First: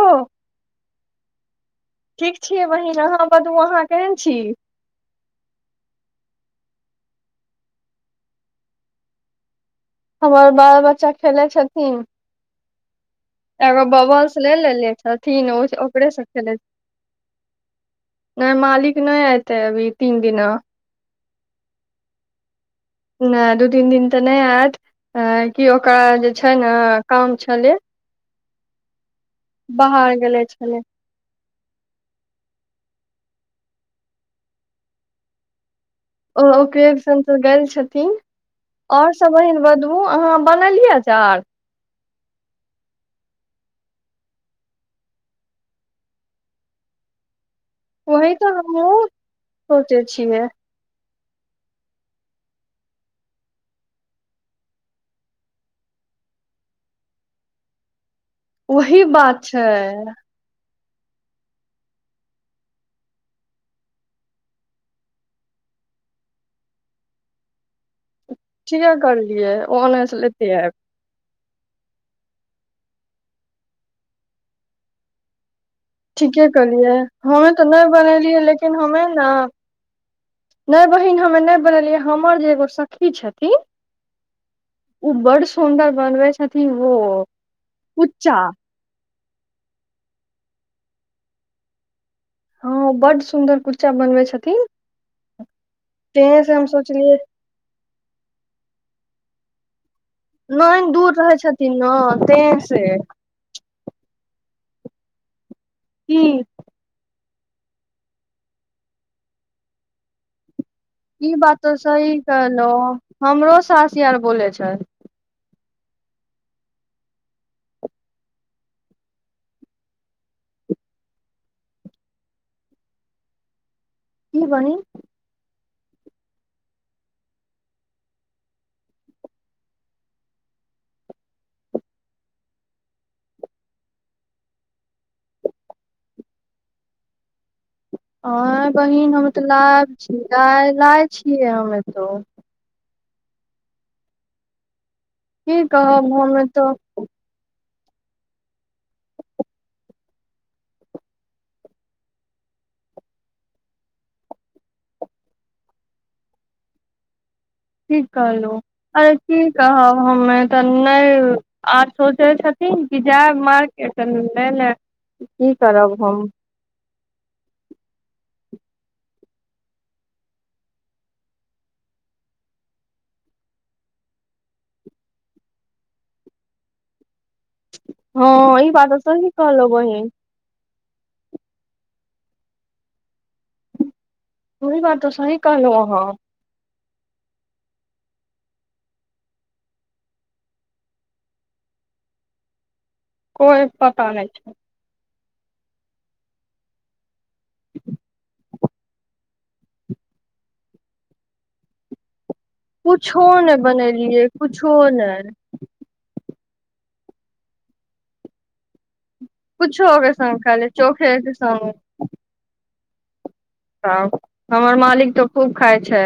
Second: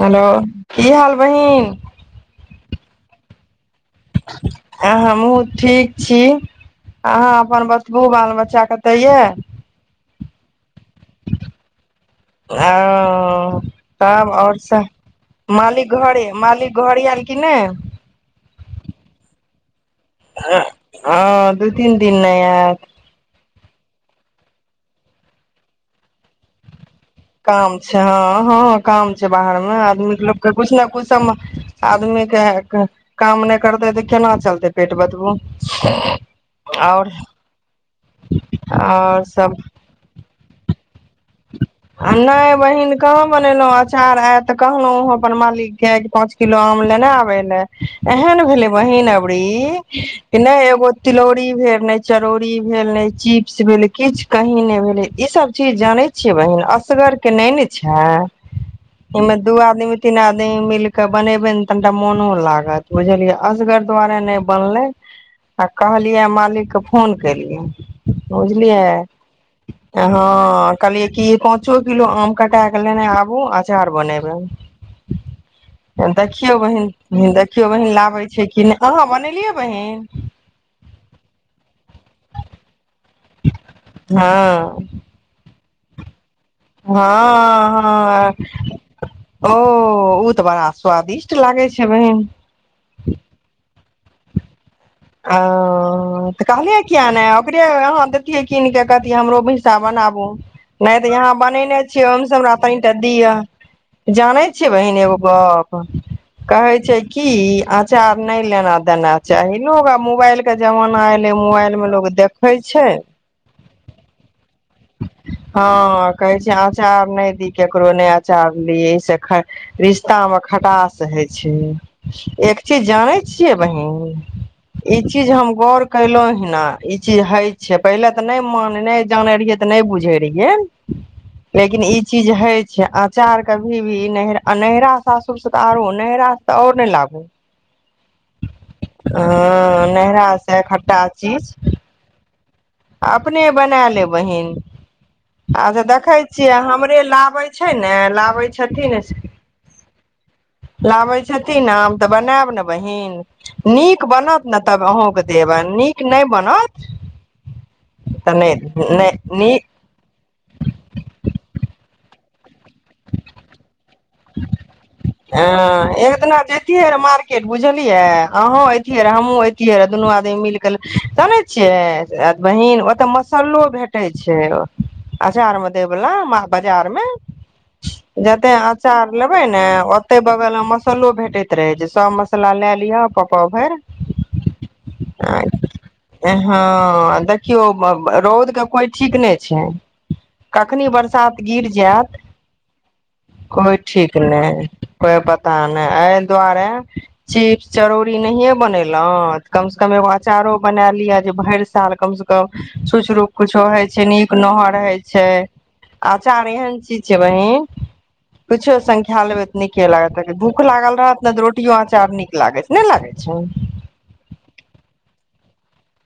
hello की हाल बहिन ठीक छियै बहिन अहाँबतबूअहाँ ह [inaudible] आ हमहूँ ठीक छी अहाँ अपन बतबू बाल बच्चा कतऽ यए हमर बाल बच्चा खेले छथिन ओ एगो तब बबल्स ले आओर लेले छथिन ओ मालिक ओकरे से घरे खेले मालिक घरे आर कि नहि नहि मालिक नहि एयतै अभी तीन दिना हँ दू तीन दिन ने यतऽ नहि दू तीन दिन तऽ नहि आयत आ कि ओकरा जे छै ने काम छै हँ हँ काम छै बाहर में आदमी के लोक गेले के कुछ छलै ने कुछ सबम आदमीे के काम नहि करतै तऽ केना चलतै पेट बतबू ओकरे आओर संग छथिन और सब एहिन बघू ओ अहाँ बनलियै आचार आ नहि बहिन कहाँ बनेलहुँ अचार आयत तऽ कहलहुँ वह अपन मालिकके पाँच किलो आम लेने आबे ले वही एहन तऽ भेलै हमहुँ बहिन अबरी सोचे कि छियै नहि एगो तिलौरी भेल ने चरौरी भेल ने चिप्स भेल किछ कही ने भेले इ सब चीज जाने छै बहिन असगर के नहि ने छै वही इमे बात दू छै आदमी तीन आदमी ने मिल कऽ बनेबै ने तनिटा मोनो लागत बुझलियै असगर दुआारे नहि बनलै आ कहलियै मालिकके फोन केलियै बुझलियै ठीके करलियै ओ ओने से हँ लेते आब कहलीयै कि पाँचो किलो आम कटा हऽ लेनै आबो आचार बनबै [inaudible] ठीके देखियौ कहलियै बहिन हमे तऽ देखियौ नहि बहिन लाबै बनेलियै छै कि लेकिन नहि हमे अहाँ ने बनेलियै बहिन नहि बहिन हममे नहि बनेलियै हमर जे एगो सखी छथिन हँ ओ बड़् सुन्दर बनबै छथि हँ हँ ओ ओ तऽ बड़ा स्वादिष्ट लागे छै बहिन हँ बड सुन्दर कुर्चा बनबै छथिन ओ तें तऽ से हम कहल एऽ किया सोचलियै नहि ओकरे अहाँ देतियै कीन के कहतए हमरो हिस्सा बनाबू नैन नहि तऽ दूर यहाँ रहै छथिन बनेने ने छियै ओहिसँ हमरा तें से तनिटा दिअ जानै छियै बहिन एगो गप की कहै छै कि अचार नहि लेना देना चाही लोग आब मोबाइल के जमाना एले ई बात तो मोबाइल मे लोग सही देखै कहलो छै हमरो सासआर बोले छथ हँ कहै छै अचार नहि दी केकरो नहि अचार ली एहि से खऽ रिश्ता मे खटास होइ छै एक चीज जानै छियै बहीन की बहिन ई चीज हम गौर केलो हि ने इ चीज हे छै पहिले ते नहि मान नहि जाने रहिये तऽ नहि बुझै रहियऽ लेकिन ई चीज हय छै अचार कभी भी नहरा नैहरा सासुर से तऽ आरो नैहरा तऽ आओर नहि लाबू आ बहिन हम एऽ लाय हँ छी नैहरा से खट्टा लाय छीयै चीज हम एतौ अपने बना ले बहिन की अच्छा कहब देखै हमे छियै तो हमरे लाबै छै ने लाबै छथिन लाबै छथिन आम तऽ बनायब ने बहिन नीक नीक बनत ने तब अहूँके देब नीक नहि बनत ठीक तऽ कहलहु नहि नहि अरे की नीक कहब हमे तऽ नहि आर सोचै छथिन कि जय मार् एस हँ एक दिना जतियै मारट बुझलियै अहो ऐतियै र हमहु ऐतिये र दुनू आदमी मिल क तब ने चय अर बहीन ओतऽ मसल्लो भेटै छै अचार मे दै वला मह बाजार मे हँ ईह बात सही लेबे ने कहलहु बहिन ओते बगल मे मसल्लो भेटैत रहे जे सब मसला लए लिह प प भैर ओहि बात तऽ सही कहलहु अहाँ ह हँ देखियौ रौद के कोइ ठीक नहि छै कखनी बरसात गिर जायत कोइ ठीक नहि के पता नहि एऽ दुआरे चीपस जरूरी नहि बनेलहू कमसँ कम एगो अचारो बना लिए जे भरि साल कम सॅं कम क कुछो शुचरूप नहि कछो होइ छै बनेलियै नीक कुछो नहर हैइ छै नहि आ चार एहन चीज छै बहिन कुछो संख्या लेबे तऽ नीके कुछो के लागत संग खा भूख ले लागल चोखे रहत न के ने तऽ संग रोटियो आंचार नीक लागे छै नहि लागै छै तऽ हमर मालिक तऽ खूब खाइ छै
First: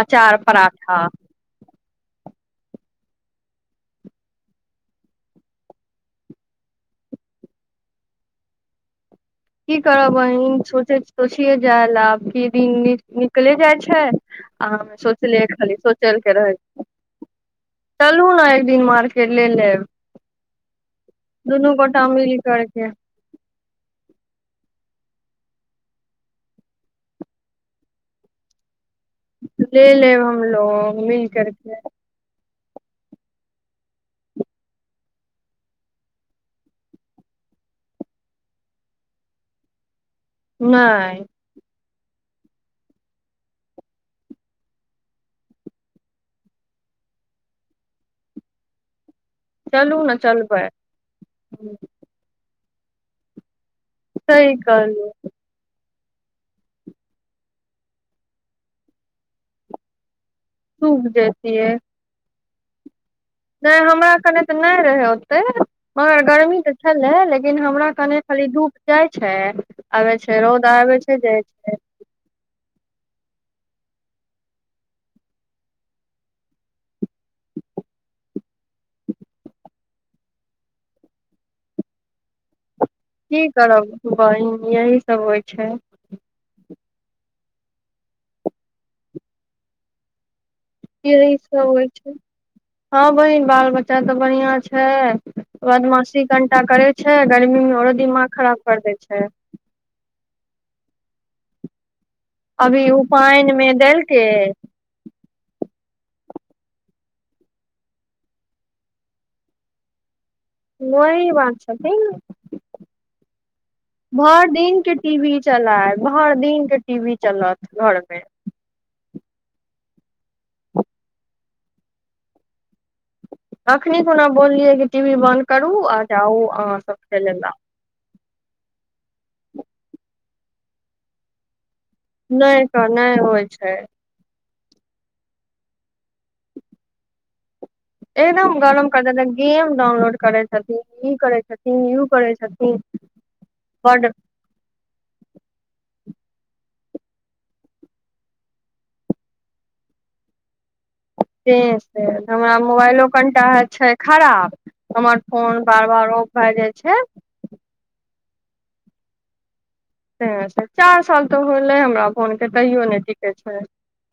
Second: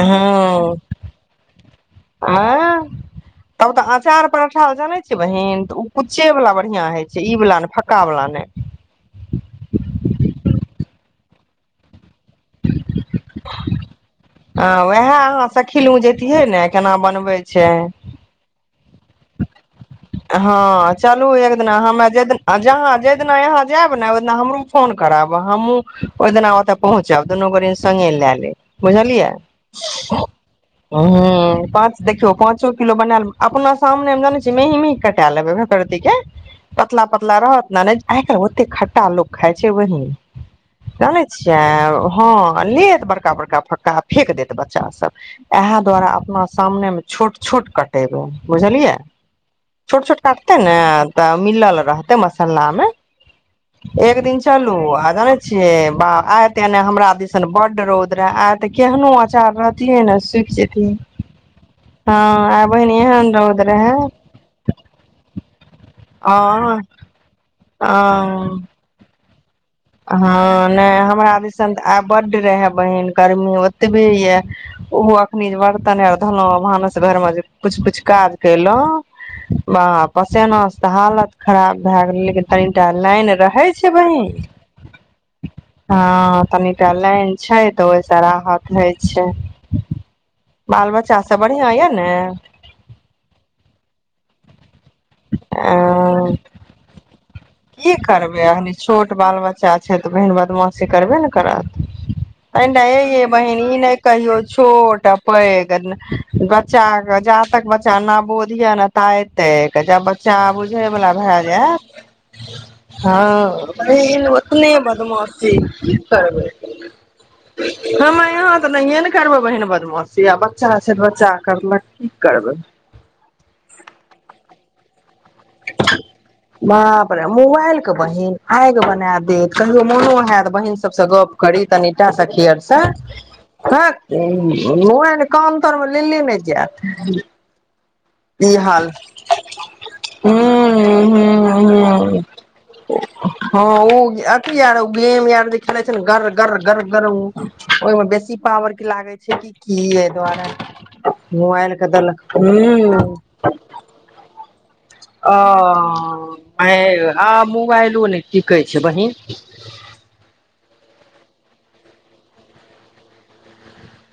अचार पराठा आ तब तऽ अँचार पठा जानै छ बहीन तऽ ओ कुच्चे वला बढ़िआँ होइ छै ई वला नहि फक्कावला नहि की करब बहिन सोच सोचिये जायल आब की दिन निकले जाइ छै ह आ हमे उएह सोचले अहाँ खाली सखी लू सोचल के जैतिहे रहे ने केना बनबै छै चलू ने एक दिन मार्केट ले लेब हँ चलू एक दुनू दिना गोटा हमे जेड मिल करके जहाँ हि दिना यहाँ जायब ने ओहि दिना हमरो फोन करब हमहुँ ओहि दिना ओते पहुँचब दुनू गरे सोन्गे ले लैब बुझलियै ले लेब हमलोग मिल ह करके पाँच देखियौ पाँचो किलो बना ले अपना सामनेमे जानै छी मेहीं मेहं कटा लेबै भरतती के पतला पतला रहत ने नहि आइ काल्ह ओते खट्टा लोक खाय छै वही जानै नहि छै जे हँ लेत बड़का बड़का फक्का फेक देत बच्चा सब इएह दुआरे अपना सामनेमे छोट छोट कटेबै बुझलियै चलू छोट ने छोट काटते चलबै ने तऽ मिलल रहते मसाला मे एक दिन सही चलू कहलू आ जाने छै बा आइ ते एने हमरा दिसन बड्ड रौद रहे आ ते केहनो अचार रहतीये ने सुख जेत सूख देती है हँ आ बहिन यहे ने नहि हमरा कने तऽ नहि रहय ओते मगर आ गर्मी तऽ छलै लेकिन लेकिन हमरा कने खाली धूप जाइ छै आबै हँ छै रौद नहि आबै छै हमरा जाइ दिसन छै तऽ आब बड्ड रहए बहिन गर्मी ओतबे यए ओहो अखनी जे बर्तन आर धोलहु भानस घरमे जे कुछ कुछ काज कयलहुँ बाह पसेना से तऽ हालत खराब भए गेलै लेकिन कनिटा लाइन की रहै करब छै बहिन यही सब होइ छै हँ तनिटा लाइन छै तऽ ओहिस राहत होय छै बाल बच्चास यही सब बढ़िआं होइ यए छै ने हँ बहिन बाल बच्चा तऽ बढ़ियां छै अ बदमासी कनिटा करे छै छै गर्मी मे की औरो दिमाग करबै खराब अखनी कर दै छोट छै बाल बच्चा छै तऽ बहिन बदमाशी करबे ने करत अइ नहि अभी दाई उ अइयै पानि बहिन मे ई नहि देलकै कहियौ छोट पैघ बच्चा के जा तक बच्चा नबोधिया ने ताए तैक जब बच्चा बुझै बला वही भए बात जायत छथिन हँ बहिन भरि ओतने दिन के टीवी बदमाशी कि चलाय भरि करबै दिन के टीवी चलत घर मे हमे यहां तऽ नहिए ने करबै बहिन बदमाशी आ बच्चा छै तऽ बच्चा करलक की करबै तखनी खुना बोललियै कि टीवी बंन्द करू आ जाउ अहाँ सब खेलै ला काल्हि कऽ बहिन आइग बना देत कहियो मोनो हेयत बहिन सभसँ गप करि तनीटा सखी नहि आरसँ तऽ नहि होइ छै तक उहै ने कान तर मे लेले नहि जायत एकदम ई गरम हाल क देतैन गेम डाउनलोड करै छथिन हूं ई करे हूं छथिन उ हूं करै छथिन हँ बड ओ र गेम यर जे खेले छै गर गर गर ग ओहि में बेसी पावर क लाग ल छै कि एहि दुआरे मोबाइल के देलक ह कनटा छै खराब हमर ओ फोन बार बार ऑफ भए जाइ आइ छै आ मोबाइलो नहि टिकै छै बहिन चार साल तऽ होलै हमरा फोनके तैयो नहि टिके छै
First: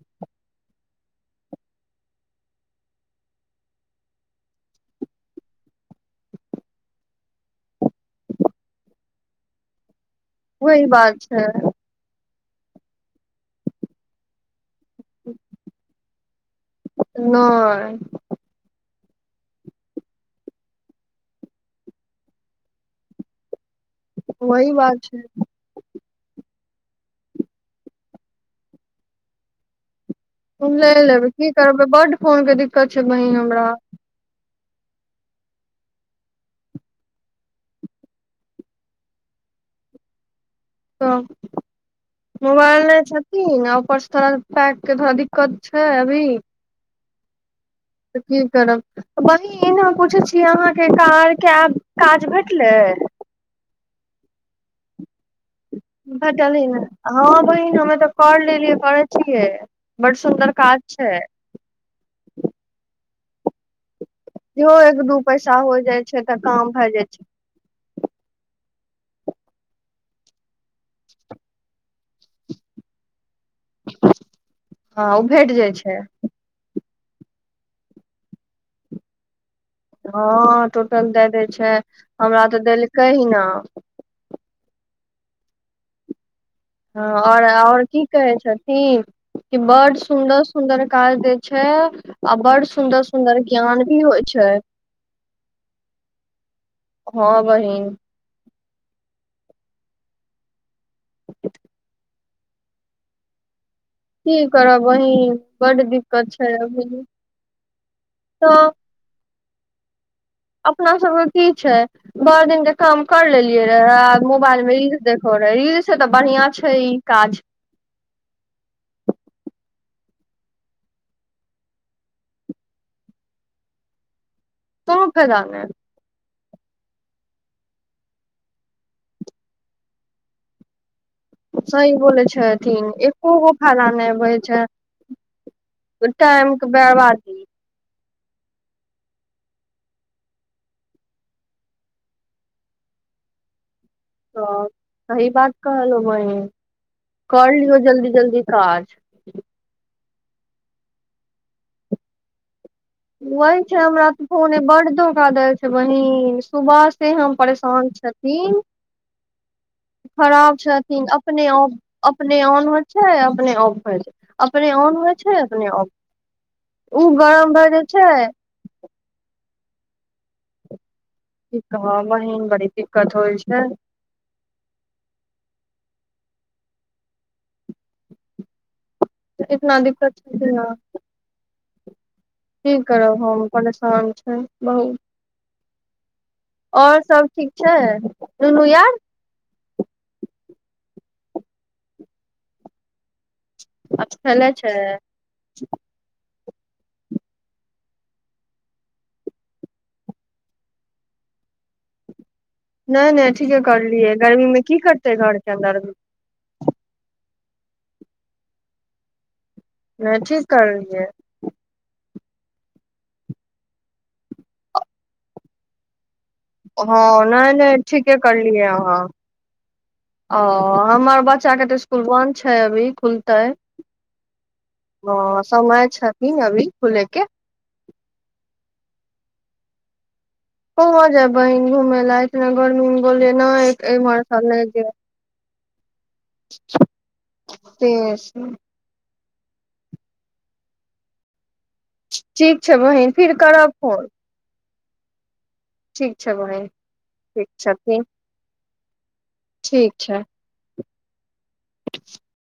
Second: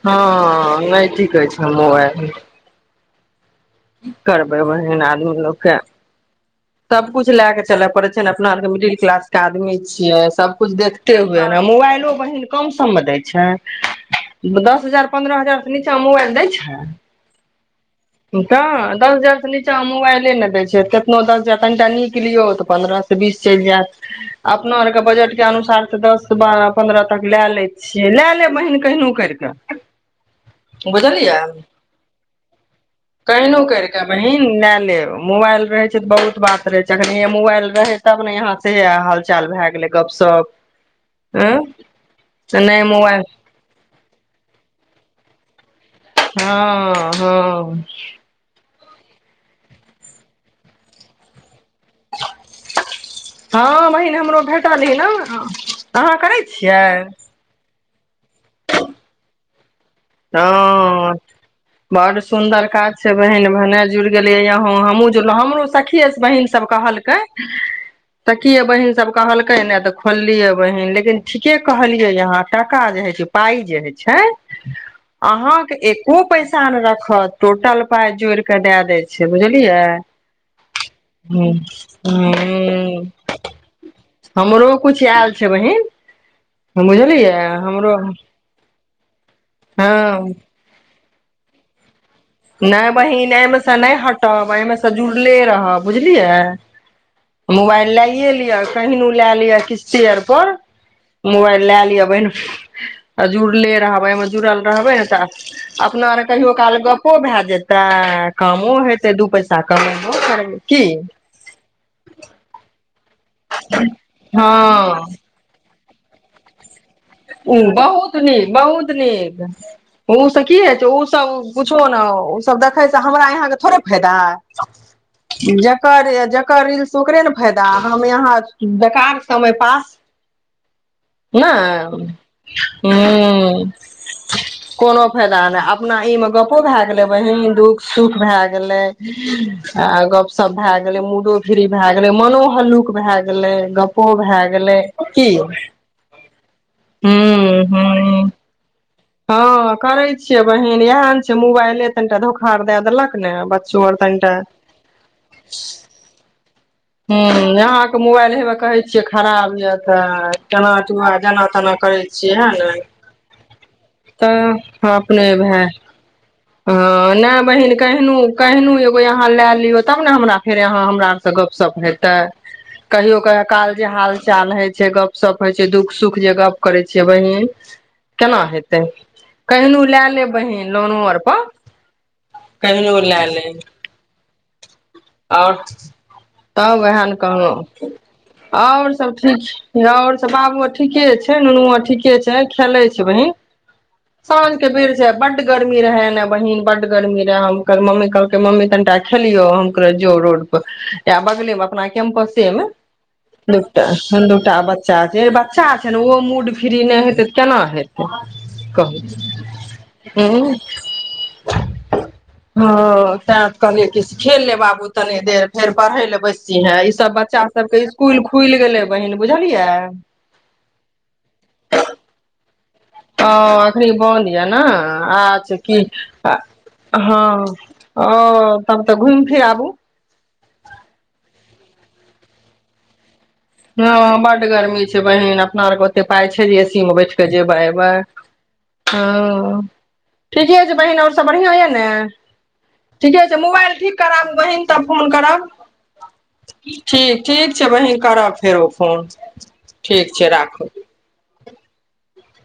हँ नहि टिकै छै मोबाइल कि करबै बहिन आदमी लोकके सब कुछ लय के चलय पड़े छै ने अपना आर के मिडिल क्लास के आदमी छिये सबकुछ वही देखते बात हुएै छै हं मोबाइलो बहिन कम सम मे दै छै दस हजार पंन्द्रह हजार से नीचा मे मोबाइल दै छै नहि त दस हजार से नीचामे मोबाइले नहि दै छै केतनो दस हजार कनिटा निक लियौ तऽ पन्द्रह त बीस चलि जायत वही अपना बात आरके छै बजटके अनुसार तऽ दस बारह पन्द्रह तक लए लै छियै लए लेब बहिन केहनो करि कऽ लए लेबै बुझलियै की करबै बड्ड फोन क दि कहिनो करिके वहीं न लए लेब मोबाइल रहे छै त बहुत बात रहे छै अखन इहै मोबाइल रहे तब ने यहां स सएह हाल चाल भए गेलै गपशप तऽ एँ मोबाइल लै छथिन आ ओपरस थोरा पाई के थोरा दिक्कत छै अभी हं हं तऽ की करब बहिन हम पूछै छी अहाँके कार्य के आब काज भेटलै हँ बहिन हमरो भेटल ही न भेटलै ने हँ बहिन हमे तऽ कर लेलियै करै छियै बड सुन्दर काज छै बड़ सुंदर काज छै बहिन भने जुड़ गेलियै अहूँ इहो एक हमुँ दू जुड़लौं पैसा हमरो हो जाइ सखिये छै तऽ बहिन सब काम भए जाइ कहलकै छै सखिये बहिन सब कहलकै ने तऽ खोललियै बहिन लेकिन ठीके कहलियै अहाँ टाका जे होइ छै पाइ जे होइ छै हँ ओ भेट जाइ अहाँके छै एको पैसा नै रखत टोटल पाय जोड़ि क दए देय छै बुझलियै हँ टोटल दैए दै हूँ छै हमरा तऽ हूँ देलकै ही न हमरो किछु आयल छै बहिन बुझलियै हमरो हीं कि बड हँ सुन्दर सुन्दर काज दै छै बड नहि सुन्दर बहिन सुन्दर एहिमेसँ ज्ञान नहि भी होइ छै हटब एहिमेसँ जुड़ले रहब बुझलियै हँ बहिन मोबाइल लाऐ लिअ कहिनो लए लिअ किस्तें आर पर मोबाइल लए लिअ बहिन अ जुड़ले रह की जुड़ल करब रहबे न त बहिन बड अपना आर दिक्कत कहियो छै काल अभी ग प भए जेत्तै तऽ कामो हेते दू पैसा कमेबो कर अपना सब के की छै भैर दिन के काम कैर लेलियै रहाय हँ मोबाइल मे इल देख रिल स त बढ़ियां छै ई काज बहुत नीक बहुत नीक उसभ की होइ छै उसब कुछो ने उसभ देखै से हमरा यहाँके थोड़े फेदा है कोनो फायदा नहि ज जकर रील्स ओकरे ने फायदा ह यहाँ बेकार समय पास [inaudible] सही बोलय छैथ हुं कोनो फायदा नय अपना ई मे टाइम गपो के भए गेलेब बहि बर्बादी दुःख सुख भए गेलै आ गपशप भए गेलै मूडो फ्री भए गेलै मनो हल्लुक भए गेलै गप्पो भए गेलै की चलु बहिन ह कर लियौ जल्दी ह जल्दी काज हँ करे छियै बहिन इएह ने छै मोबाइले तनिटा धोखा और दए देलक ने वहि छै बच्चो आर हमरा त तनिटा फोने बड धोखा देय छै बहीन सुबह से हूँ हम परेशान अहाँके मोबाइल हेबे थीन कहै छियै खराब यऽ तऽ खराब केना छथिन टुआ जेना अपने तेना करै अप छियै है आन ने होय अपने अफ हो छै अपने तऽ अन होइ भए छैने अफ हँ नहि बहिन केहनो छै केहनो एगो यहाँ लए लियौ तब ने हमरा फेर आहाँ हमरा त की गपशप कहब हेतै बहिन बड़ी दिक्कत कहियो क होइ छै काल जे हाल चाल होय छै गप सप होइ छै दुःख सुख जे गप करै छियै बहिन केना हेतै इतना कहिनो लए दिक्कत लेब छथिन न बहीन लोनो औरपर की करब हम परेशान छी आप तब और ओएह ने सब ठीक छै कहहु दुनू आओर यार सब ठीक छै आओर सब बाबूआ ठीके छै नुनु आ ठीके छै खेलै छै बहिन अब खेले साझ के बेर छै बड बड गर्मी रहे एने बहिन बड गर्मी रहे हम मम्मी कहलकै मम्मी कनिटा खेलियौ जो रोड पर या बगले मे अपना कैम्पसे मे नहि नहि ठीके दुटा करलियै गर्मी दूटा मे की बच्चा करतै घर के बच्चा अन्दर छै ने ओ मुड फ्री नहि हेै तऽ केना हेते कहु नहि हं ठीक करलियै हँ तैंत कहलियै कि खेल लेय बाबू तनि देर फेर पढ़ै ले बैस ह ई हँ सब बच्चा नहि सबके नहि ठीके इसकुल खुल करलियै गेलै अहाँ बहिन बुझलियै ओ हमर बच्चा के तऽ इसकुल बंन्द आ अखनि बन्द या न हँ आछ की समय छथिन अभी खुले के हँ ओ तब तऽ घुम फिर आबु जेब बहिन घुमै ल हँ स बड नहि जेब गर्मी छै बहिन अपना आरके ओते पााय छै जे एसी मे बैठ के जेबै एबै से हँ ठीके छै बहिन आओर सब बढ़िआँ यऽ ने ठीक छै बहिन ठीके फिर छै करब मोबाइल ठीक फोन करबु बहिन तऽ फोन करब ठीक छै बहिन ठीक ठीक छै बहिन करब फेरो फोन ठीक छै राखू [inaudible]